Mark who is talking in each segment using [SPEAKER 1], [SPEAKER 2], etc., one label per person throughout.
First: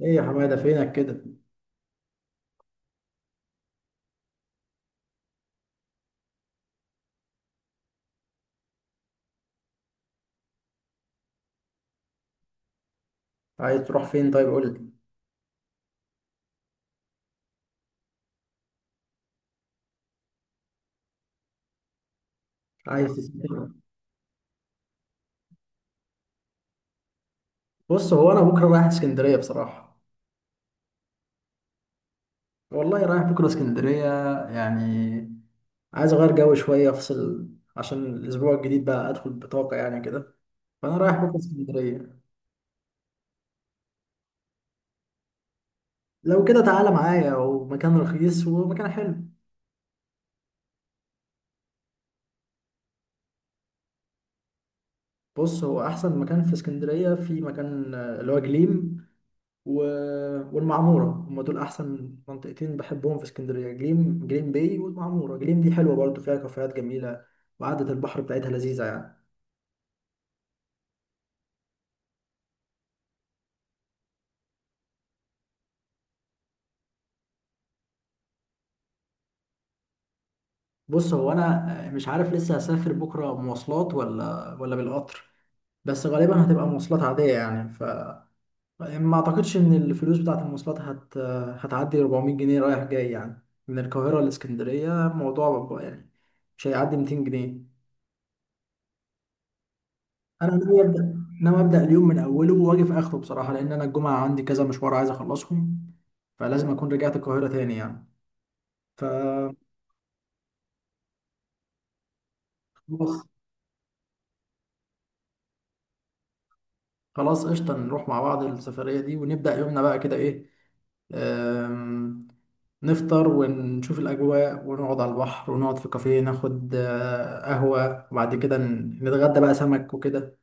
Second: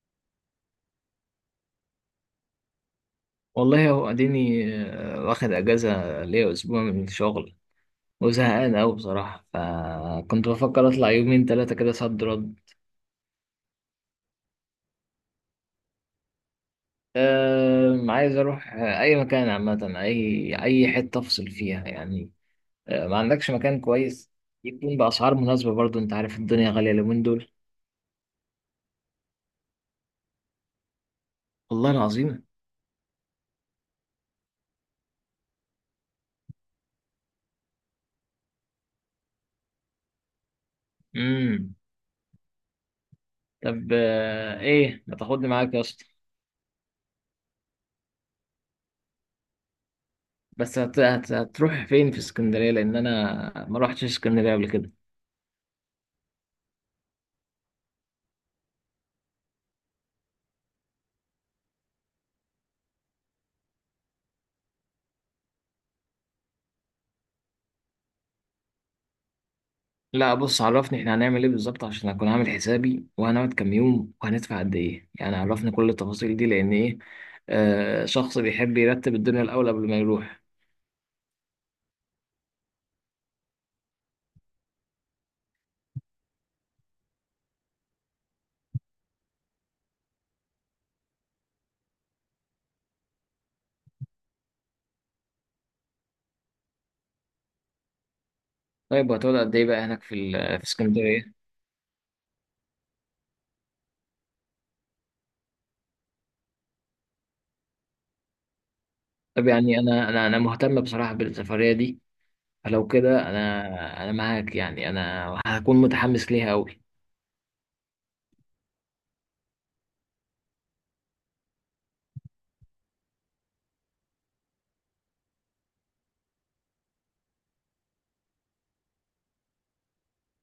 [SPEAKER 1] ايه يا حماده فينك كده؟
[SPEAKER 2] والله هو اديني واخد اجازه ليا اسبوع من الشغل، وزهقان اوي بصراحه. فكنت بفكر اطلع يومين ثلاثه كده صد رد.
[SPEAKER 1] عايز تروح فين طيب قول لي.
[SPEAKER 2] أه، عايز اروح اي مكان عامه، اي حته افصل فيها يعني. أه،
[SPEAKER 1] عايز
[SPEAKER 2] ما عندكش
[SPEAKER 1] تسافر؟
[SPEAKER 2] مكان كويس يكون باسعار مناسبه؟ برضو انت عارف الدنيا غاليه اليومين دول.
[SPEAKER 1] بص هو انا بكره رايح اسكندريه بصراحه.
[SPEAKER 2] والله العظيم.
[SPEAKER 1] والله رايح بكره اسكندريه، يعني عايز اغير جو شويه افصل، عشان الاسبوع الجديد بقى ادخل بطاقه يعني كده، فانا رايح بكره
[SPEAKER 2] امم.
[SPEAKER 1] اسكندريه.
[SPEAKER 2] طب أه، ايه ما تاخدني معاك يا اسطى؟
[SPEAKER 1] لو كده تعالى معايا ومكان رخيص ومكان حلو.
[SPEAKER 2] بس هتروح فين في اسكندريه؟ لان انا ما روحتش اسكندريه قبل كده.
[SPEAKER 1] بص هو احسن مكان في اسكندريه في مكان اللي هو جليم و... والمعمورة، هم دول أحسن منطقتين بحبهم في اسكندرية، جليم، جليم باي والمعمورة. جليم دي حلوة برضو، فيها كافيهات جميلة وقعدة البحر بتاعتها لذيذة يعني.
[SPEAKER 2] لا بص، عرفني احنا هنعمل ايه بالظبط عشان اكون عامل حسابي، وهنقعد كام يوم، وهندفع قد ايه؟ يعني عرفني كل التفاصيل دي، لان ايه، شخص بيحب يرتب الدنيا الاول قبل ما يروح.
[SPEAKER 1] بص هو أنا مش عارف لسه هسافر بكرة مواصلات ولا بالقطر، بس غالبا هتبقى مواصلات عادية يعني، ف ما أعتقدش إن الفلوس بتاعة المواصلات هتعدي 400 جنيه رايح جاي يعني، من القاهرة لإسكندرية الموضوع يعني مش هيعدي 200 جنيه.
[SPEAKER 2] طيب وهتقعد قد ايه بقى هناك
[SPEAKER 1] انا
[SPEAKER 2] في
[SPEAKER 1] ناوي ابدا،
[SPEAKER 2] اسكندريه؟
[SPEAKER 1] ناوي ابدا اليوم من اوله واجي في اخره بصراحه، لان انا الجمعه عندي كذا مشوار عايز اخلصهم، فلازم اكون رجعت القاهره تاني يعني، ف
[SPEAKER 2] طب يعني انا مهتم بصراحه بالسفريه دي، فلو
[SPEAKER 1] خلاص،
[SPEAKER 2] كده انا معاك. يعني انا هكون متحمس ليها قوي.
[SPEAKER 1] خلاص قشطه نروح مع بعض السفريه دي ونبدا يومنا بقى كده. ايه، أم، نفطر ونشوف الاجواء ونقعد على البحر، ونقعد في كافيه ناخد قهوه، وبعد كده نتغدى بقى سمك وكده.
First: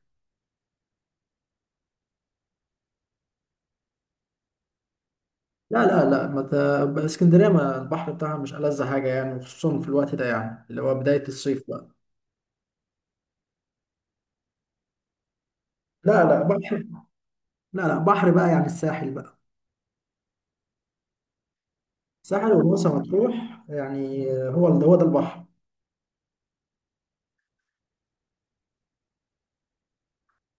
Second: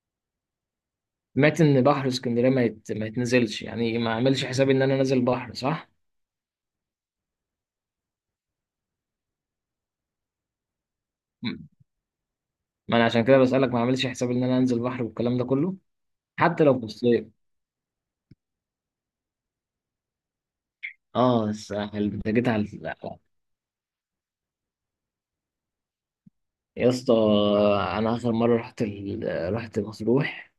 [SPEAKER 2] سمعت ان بحر اسكندريه ما يتنزلش، يعني ما اعملش حسابي ان انا نازل بحر،
[SPEAKER 1] لا
[SPEAKER 2] صح؟
[SPEAKER 1] لا لا ما ت... اسكندريه ما البحر بتاعها مش ألذ حاجه يعني، وخصوصا في الوقت ده يعني اللي هو بدايه
[SPEAKER 2] ما
[SPEAKER 1] الصيف بقى.
[SPEAKER 2] انا عشان كده بسالك، ما اعملش حسابي ان انا انزل بحر والكلام ده كله؟
[SPEAKER 1] لا لا،
[SPEAKER 2] حتى لو
[SPEAKER 1] بحر.
[SPEAKER 2] في الصيف.
[SPEAKER 1] لا لا، بحر بقى يعني الساحل بقى.
[SPEAKER 2] اه، الساحل، انت جيت
[SPEAKER 1] الساحل
[SPEAKER 2] على
[SPEAKER 1] ومرسى
[SPEAKER 2] الساحل.
[SPEAKER 1] مطروح يعني، هو هو ده البحر.
[SPEAKER 2] يا اسطى، انا اخر مره رحت رحت مطروح،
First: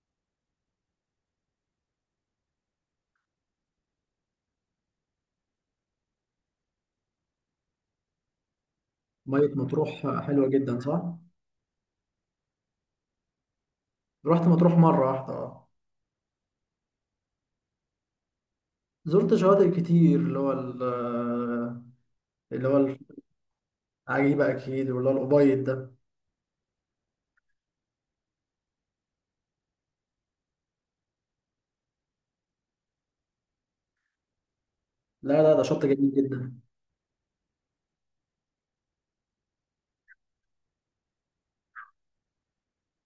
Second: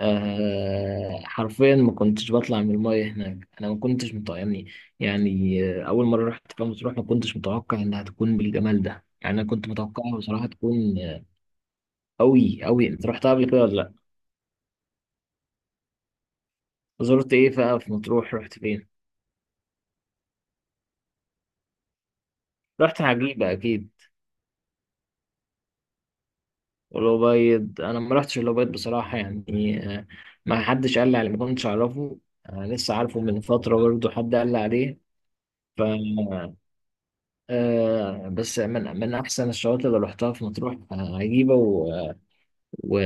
[SPEAKER 2] حرفيا ما كنتش بطلع من المايه هناك. انا ما كنتش متوقعني، يعني اول مره رحت فيها مطروح ما كنتش متوقع انها تكون بالجمال ده. يعني
[SPEAKER 1] مية
[SPEAKER 2] انا كنت
[SPEAKER 1] مطروح
[SPEAKER 2] متوقعها بصراحه
[SPEAKER 1] حلوة جدا
[SPEAKER 2] تكون
[SPEAKER 1] صح؟
[SPEAKER 2] قوي قوي. انت رحتها قبل كده ولا لا؟
[SPEAKER 1] رحت مطروح مرة واحدة اه.
[SPEAKER 2] زرت ايه بقى في مطروح؟ رحت فين؟
[SPEAKER 1] زرت شواطئ كتير، اللي هو اللي هو
[SPEAKER 2] رحت عجيبه اكيد.
[SPEAKER 1] العجيبة أكيد، واللي هو الأبيض ده.
[SPEAKER 2] الأبيض؟ أنا ما رحتش الأبيض بصراحة، يعني ما حدش قال لي عليه، ما كنتش أعرفه. أنا لسه عارفه من فترة برضه، حد قال لي عليه.
[SPEAKER 1] لا لا، ده
[SPEAKER 2] ف
[SPEAKER 1] شط جميل جدا.
[SPEAKER 2] بس من أحسن الشواطئ اللي رحتها في مطروح عجيبة، و...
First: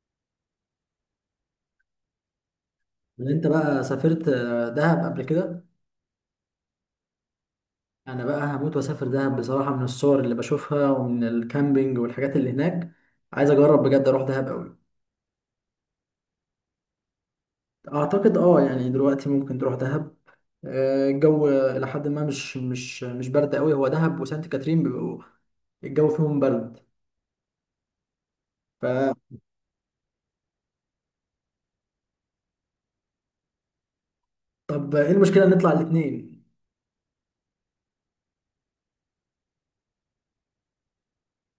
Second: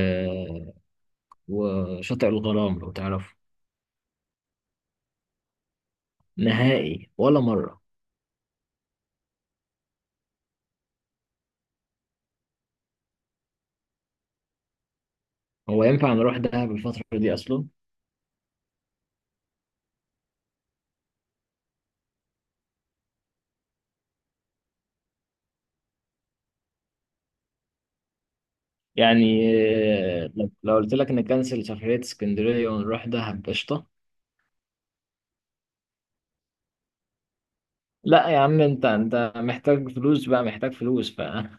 [SPEAKER 2] وشاطئ الغرام لو
[SPEAKER 1] اللي
[SPEAKER 2] تعرفه.
[SPEAKER 1] أنت بقى سافرت دهب قبل كده؟
[SPEAKER 2] نهائي، ولا مرة.
[SPEAKER 1] أنا بقى هموت وأسافر دهب بصراحة، من الصور اللي بشوفها ومن الكامبينج والحاجات اللي هناك، عايز أجرب بجد أروح دهب أوي.
[SPEAKER 2] هو ينفع نروح دهب الفترة دي أصلا؟
[SPEAKER 1] اعتقد اه، يعني دلوقتي ممكن تروح دهب. الجو الى حد ما مش برد قوي، هو دهب وسانت كاترين بيبقوا الجو فيهم برد، ف
[SPEAKER 2] يعني لو قلت لك نكنسل سفرية اسكندرية ونروح دهب، قشطة.
[SPEAKER 1] طب ايه المشكله نطلع الاثنين؟
[SPEAKER 2] لا يا عم، انت محتاج فلوس بقى، محتاج فلوس بقى.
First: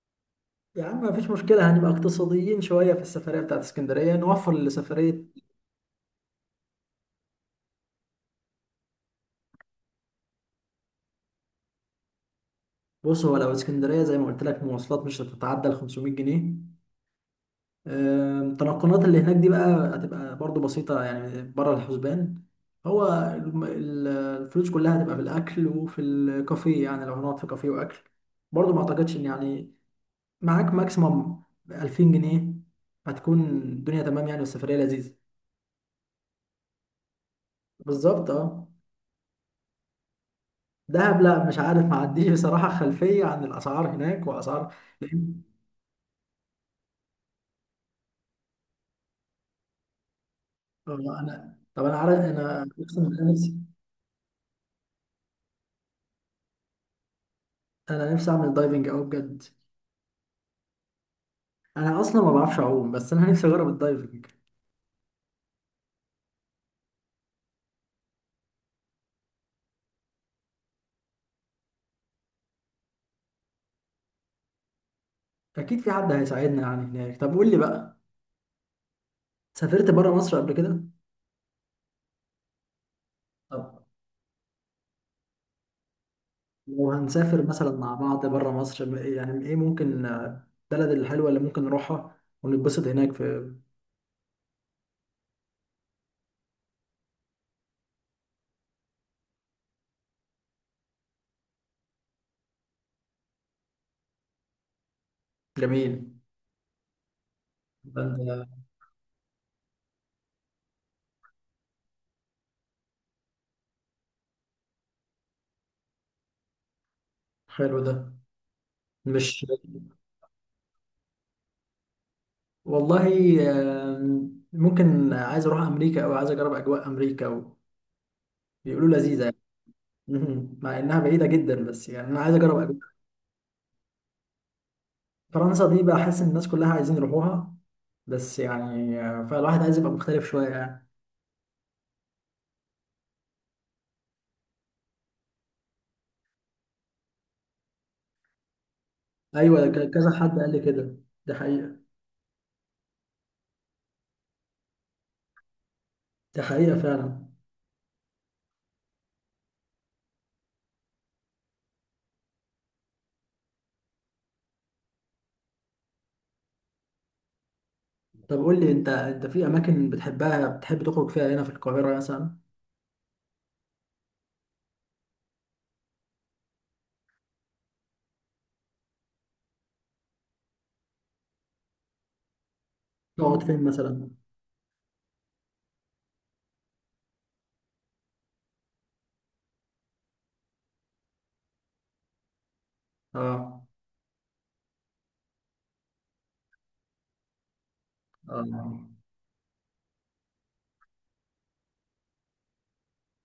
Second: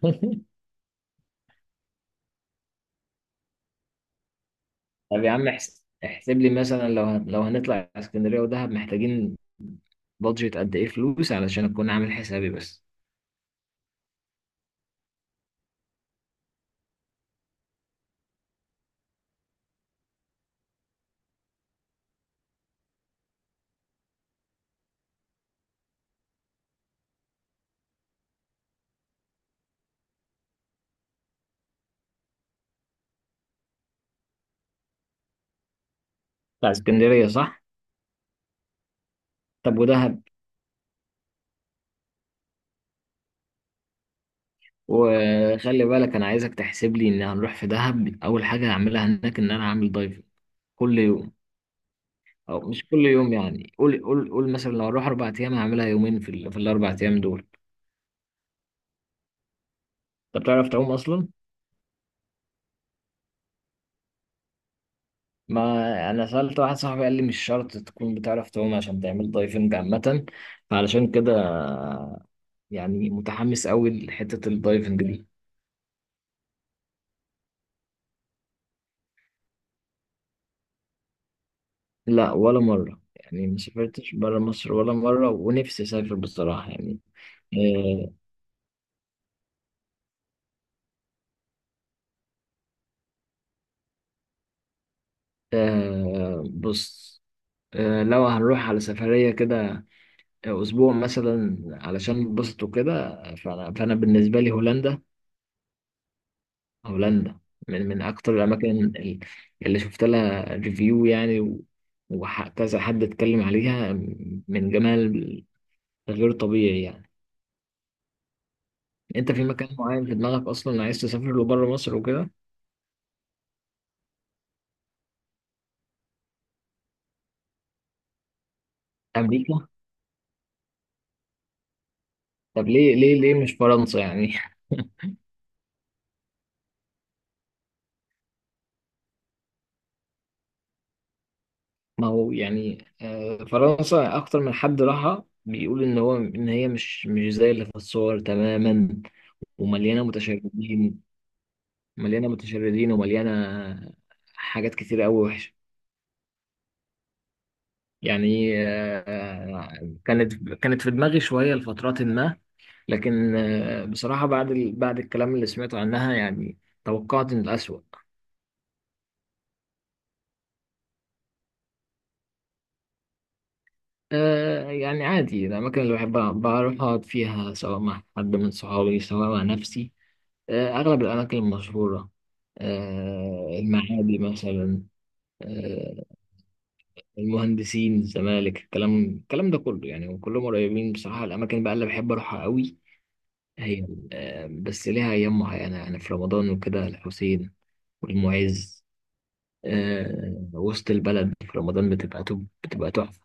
[SPEAKER 1] يا عم مفيش مشكله، هنبقى اقتصاديين شويه في السفريه بتاعت اسكندريه نوفر
[SPEAKER 2] طب
[SPEAKER 1] لسفريه.
[SPEAKER 2] يا عم احسب لي مثلا لو لو هنطلع اسكندريه ودهب، محتاجين بادجت قد ايه فلوس علشان اكون عامل حسابي بس.
[SPEAKER 1] بص هو لو اسكندريه زي ما قلت لك، مواصلات مش هتتعدى ال 500 جنيه. التنقلات اللي هناك دي بقى هتبقى برضو بسيطة يعني، بره الحسبان هو الفلوس كلها هتبقى في الأكل وفي الكافيه، يعني لو هنقعد في كافيه وأكل، برضو ما أعتقدش إن يعني معاك ماكسيموم 2000 جنيه هتكون الدنيا تمام يعني، والسفرية لذيذة.
[SPEAKER 2] بتاع اسكندريه، صح؟
[SPEAKER 1] بالظبط اه.
[SPEAKER 2] طب ودهب؟
[SPEAKER 1] دهب لا مش عارف، ما عنديش بصراحة خلفية عن الأسعار هناك وأسعار. لأن-
[SPEAKER 2] وخلي بالك انا عايزك تحسب لي ان هنروح في دهب. اول حاجه هعملها هناك ان انا هعمل دايفنج كل يوم.
[SPEAKER 1] أنا، طب أنا عارف،
[SPEAKER 2] او
[SPEAKER 1] أنا
[SPEAKER 2] مش كل
[SPEAKER 1] أقسم بالله
[SPEAKER 2] يوم،
[SPEAKER 1] نفسي،
[SPEAKER 2] يعني قول مثلا لو هروح اربع ايام هعملها يومين في الاربع ايام دول.
[SPEAKER 1] أنا نفسي أعمل دايفنج أوي بجد.
[SPEAKER 2] انت بتعرف تعوم اصلا؟
[SPEAKER 1] انا اصلا ما بعرفش اعوم، بس انا نفسي اجرب الدايفنج.
[SPEAKER 2] ما انا سألت واحد صاحبي، قال لي مش شرط تكون بتعرف تعوم عشان تعمل دايفنج عامة. فعلشان كده يعني متحمس قوي لحتة الدايفنج دي.
[SPEAKER 1] اكيد في حد هيساعدنا يعني هناك. طب قول لي بقى، سافرت بره مصر قبل كده؟
[SPEAKER 2] لا، ولا مرة. يعني ما
[SPEAKER 1] طب
[SPEAKER 2] سافرتش برا مصر ولا مرة، ونفسي اسافر بصراحة
[SPEAKER 1] لو
[SPEAKER 2] يعني.
[SPEAKER 1] هنسافر مثلا مع
[SPEAKER 2] آه.
[SPEAKER 1] بعض بره مصر، م- يعني ايه ممكن البلد الحلوه اللي ممكن نروحها ونتبسط هناك في.
[SPEAKER 2] آه، بص. لو هنروح على سفرية كده اسبوع مثلا علشان نتبسط وكده، فأنا بالنسبة لي هولندا.
[SPEAKER 1] جميل.
[SPEAKER 2] هولندا من
[SPEAKER 1] ده
[SPEAKER 2] من اكتر
[SPEAKER 1] ده
[SPEAKER 2] الاماكن ال- اللي شفت لها ريفيو يعني، وكذا حد اتكلم عليها. من جمال غير طبيعي يعني.
[SPEAKER 1] حلو ده،
[SPEAKER 2] انت في
[SPEAKER 1] مش
[SPEAKER 2] مكان معين في دماغك اصلا عايز تسافر له بره مصر وكده؟
[SPEAKER 1] والله. ممكن، عايز اروح امريكا، او عايز اجرب اجواء امريكا، وبيقولوا لذيذه يعني.
[SPEAKER 2] امريكا؟
[SPEAKER 1] مهم. مع انها بعيده جدا بس يعني انا عايز اجرب
[SPEAKER 2] طب
[SPEAKER 1] أجواء.
[SPEAKER 2] ليه ليه ليه مش فرنسا يعني؟
[SPEAKER 1] فرنسا دي بحس ان الناس كلها عايزين يروحوها، بس يعني فالواحد عايز يبقى مختلف شوية يعني.
[SPEAKER 2] ما هو يعني فرنسا اكتر من حد راحها بيقول ان هو ان هي مش زي اللي في الصور تماما،
[SPEAKER 1] أيوة، ده
[SPEAKER 2] ومليانه
[SPEAKER 1] كذا حد قال لي كده.
[SPEAKER 2] متشردين.
[SPEAKER 1] ده حقيقة.
[SPEAKER 2] مليانه متشردين، ومليانه حاجات كتير قوي وحشه.
[SPEAKER 1] ده حقيقة فعلا.
[SPEAKER 2] يعني كانت في دماغي شوية لفترات ما. لكن بصراحة بعد الكلام اللي سمعته عنها يعني توقعت إن الأسوأ.
[SPEAKER 1] طب قول لي أنت، أنت في أماكن بتحبها بتحب تخرج فيها هنا في القاهرة مثلا؟
[SPEAKER 2] يعني عادي الأماكن اللي بحب بروح أقعد فيها، سواء مع حد من صحابي، سواء مع نفسي. أغلب الأماكن المشهورة.
[SPEAKER 1] تقعد فين مثلا؟
[SPEAKER 2] المعادي مثلا، آه، المهندسين، الزمالك، الكلام ده كله يعني، وكلهم قريبين بصراحة. الأماكن بقى اللي بحب أروحها قوي
[SPEAKER 1] آه.
[SPEAKER 2] هي بس ليها أيام معينة، يعني في رمضان وكده، الحسين والمعز.
[SPEAKER 1] آه.
[SPEAKER 2] وسط البلد في رمضان بتبقى بتبقى تحفة.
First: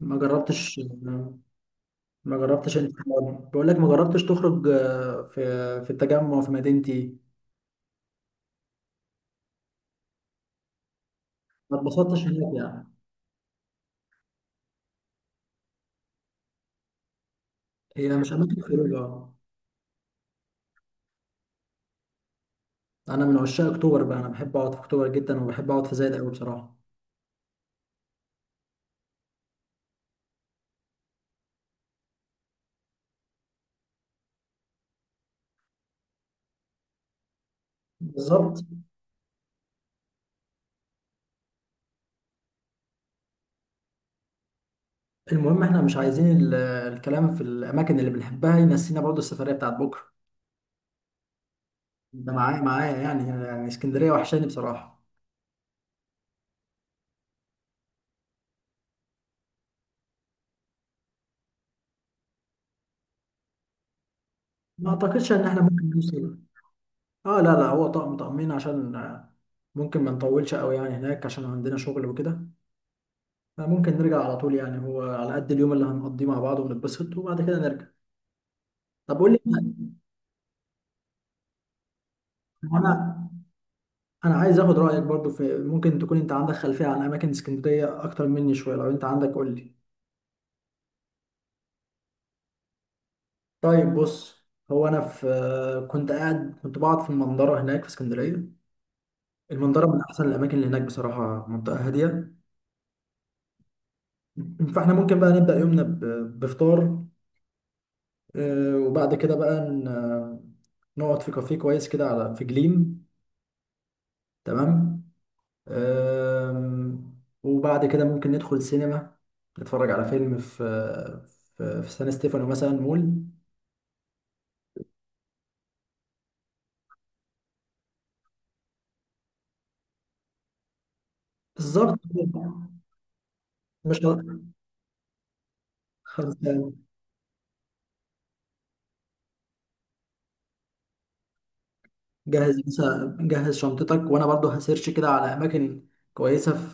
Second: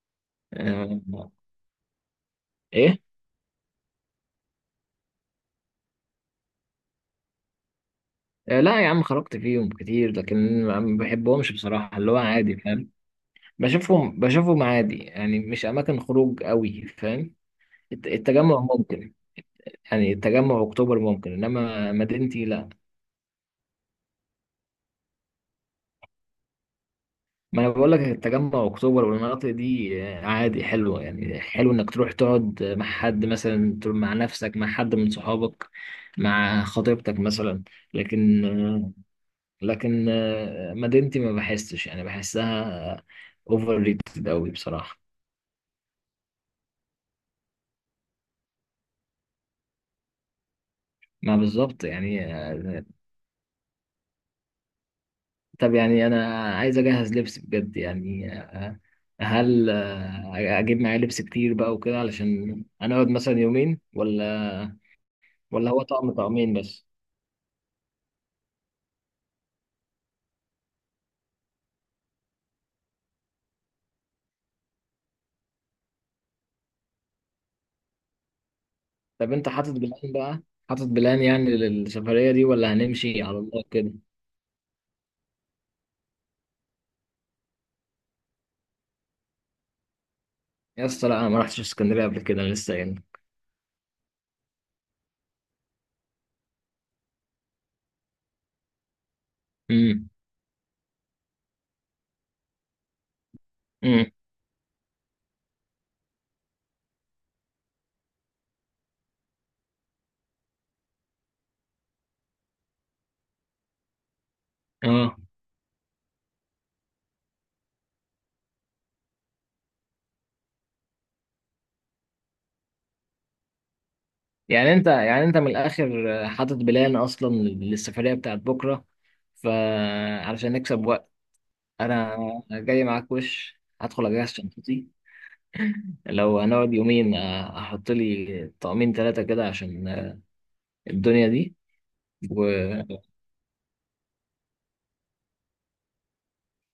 [SPEAKER 1] ما جربتش؟
[SPEAKER 2] آه،
[SPEAKER 1] ما جربتش أنت؟
[SPEAKER 2] إيه؟
[SPEAKER 1] بقول لك ما جربتش تخرج في في التجمع في مدينتي؟
[SPEAKER 2] لا يا عم، خرجت فيهم كتير لكن ما بحبهمش
[SPEAKER 1] ما
[SPEAKER 2] بصراحة، اللي هو
[SPEAKER 1] اتبسطتش هناك
[SPEAKER 2] عادي،
[SPEAKER 1] يعني؟
[SPEAKER 2] فاهم؟ بشوفهم عادي يعني، مش أماكن خروج قوي، فاهم؟
[SPEAKER 1] هي مش
[SPEAKER 2] التجمع
[SPEAKER 1] أماكن خروج
[SPEAKER 2] ممكن.
[SPEAKER 1] آه.
[SPEAKER 2] يعني التجمع أكتوبر ممكن، إنما مدينتي لا.
[SPEAKER 1] أنا من عشاق أكتوبر بقى، أنا بحب أقعد في أكتوبر جدا، وبحب أقعد في زايد أوي بصراحة.
[SPEAKER 2] ما انا بقول لك التجمع اكتوبر والمناطق دي عادي حلوه. يعني حلو انك تروح تقعد مع حد، مثلا تروح مع نفسك، مع حد من صحابك، مع خطيبتك مثلا. لكن
[SPEAKER 1] بالظبط.
[SPEAKER 2] آه، لكن مدينتي ما بحسش، يعني بحسها اوفر ريتد قوي بصراحه.
[SPEAKER 1] المهم احنا مش عايزين الكلام في الاماكن اللي بنحبها ينسينا برضو السفريه بتاعت بكره.
[SPEAKER 2] ما بالظبط يعني
[SPEAKER 1] ده معايا معايا يعني، يعني اسكندريه وحشاني بصراحه.
[SPEAKER 2] طب يعني انا عايز اجهز لبس بجد، يعني هل اجيب معايا لبس كتير بقى وكده علشان هنقعد مثلا يومين؟ ولا
[SPEAKER 1] ما اعتقدش ان احنا
[SPEAKER 2] ولا هو
[SPEAKER 1] ممكن
[SPEAKER 2] طقم
[SPEAKER 1] نوصل.
[SPEAKER 2] طقمين بس؟
[SPEAKER 1] اه لا لا، هو طقم طقمين، عشان ممكن ما نطولش قوي يعني هناك، عشان عندنا شغل وكده، فممكن نرجع على طول يعني، هو على قد اليوم اللي هنقضيه مع بعض ونتبسط وبعد كده نرجع. طب
[SPEAKER 2] طب
[SPEAKER 1] قول
[SPEAKER 2] انت حاطط
[SPEAKER 1] لي،
[SPEAKER 2] بلان بقى؟ حاطط بلان يعني للسفرية دي، ولا هنمشي
[SPEAKER 1] انا،
[SPEAKER 2] على الله كده؟
[SPEAKER 1] انا عايز اخد رايك برضو في، ممكن تكون انت عندك خلفيه عن اماكن اسكندريه اكتر مني شويه، لو انت عندك قول لي.
[SPEAKER 2] يا اسطى لا، انا ما رحتش اسكندرية قبل كده، انا لسه هنا.
[SPEAKER 1] طيب بص، هو انا في كنت قاعد، كنت بقعد في المنظره هناك في اسكندريه. المنظره من
[SPEAKER 2] امم.
[SPEAKER 1] احسن الاماكن اللي هناك بصراحه، منطقه هاديه،
[SPEAKER 2] امم.
[SPEAKER 1] فاحنا ممكن بقى نبدا يومنا بفطار وبعد كده بقى نقعد في كافيه كويس كده على في جليم. تمام.
[SPEAKER 2] اه.
[SPEAKER 1] آم، وبعد كده ممكن ندخل سينما، نتفرج على فيلم في سان ستيفانو مثلا مول.
[SPEAKER 2] يعني انت من الاخر حاطط بلان اصلا للسفرية بتاعت بكرة، فعلشان نكسب وقت
[SPEAKER 1] بالظبط.
[SPEAKER 2] انا جاي معاك. وش
[SPEAKER 1] مش
[SPEAKER 2] هدخل اجهز شنطتي. لو
[SPEAKER 1] خلاص،
[SPEAKER 2] هنقعد يومين احط لي طقمين ثلاثة كده عشان الدنيا دي.
[SPEAKER 1] جهز مثلا، جهز شنطتك، وانا برضو هسيرش كده على اماكن كويسه في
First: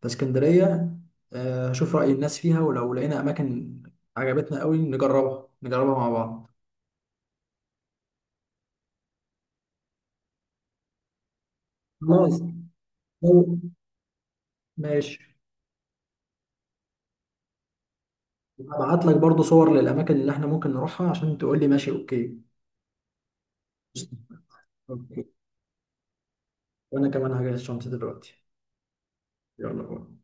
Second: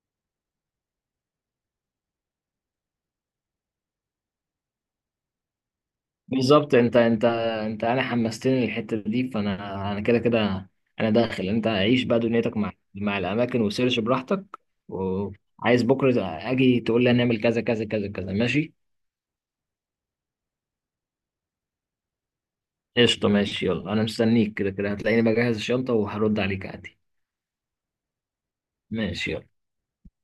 [SPEAKER 1] في اسكندريه، هشوف راي الناس فيها، ولو لقينا اماكن عجبتنا قوي نجربها، نجربها مع بعض.
[SPEAKER 2] بالظبط، انت انا حمستني للحته دي، فانا انا كده كده انا داخل. انت عيش بقى
[SPEAKER 1] خلاص.
[SPEAKER 2] دنيتك مع
[SPEAKER 1] لو-
[SPEAKER 2] الاماكن وسيرش براحتك،
[SPEAKER 1] ماشي،
[SPEAKER 2] وعايز بكره اجي تقول لي هنعمل كذا كذا كذا كذا، ماشي؟
[SPEAKER 1] هبعت لك برضو صور للاماكن اللي احنا ممكن نروحها عشان تقول لي ماشي اوكي.
[SPEAKER 2] قشطه ماشي، يلا انا
[SPEAKER 1] قشطة.
[SPEAKER 2] مستنيك. كده كده هتلاقيني
[SPEAKER 1] اوكي،
[SPEAKER 2] بجهز الشنطه وهرد عليك عادي.
[SPEAKER 1] وانا كمان هجهز شنطتي دلوقتي.
[SPEAKER 2] ماشي، يلا.
[SPEAKER 1] يلا باي.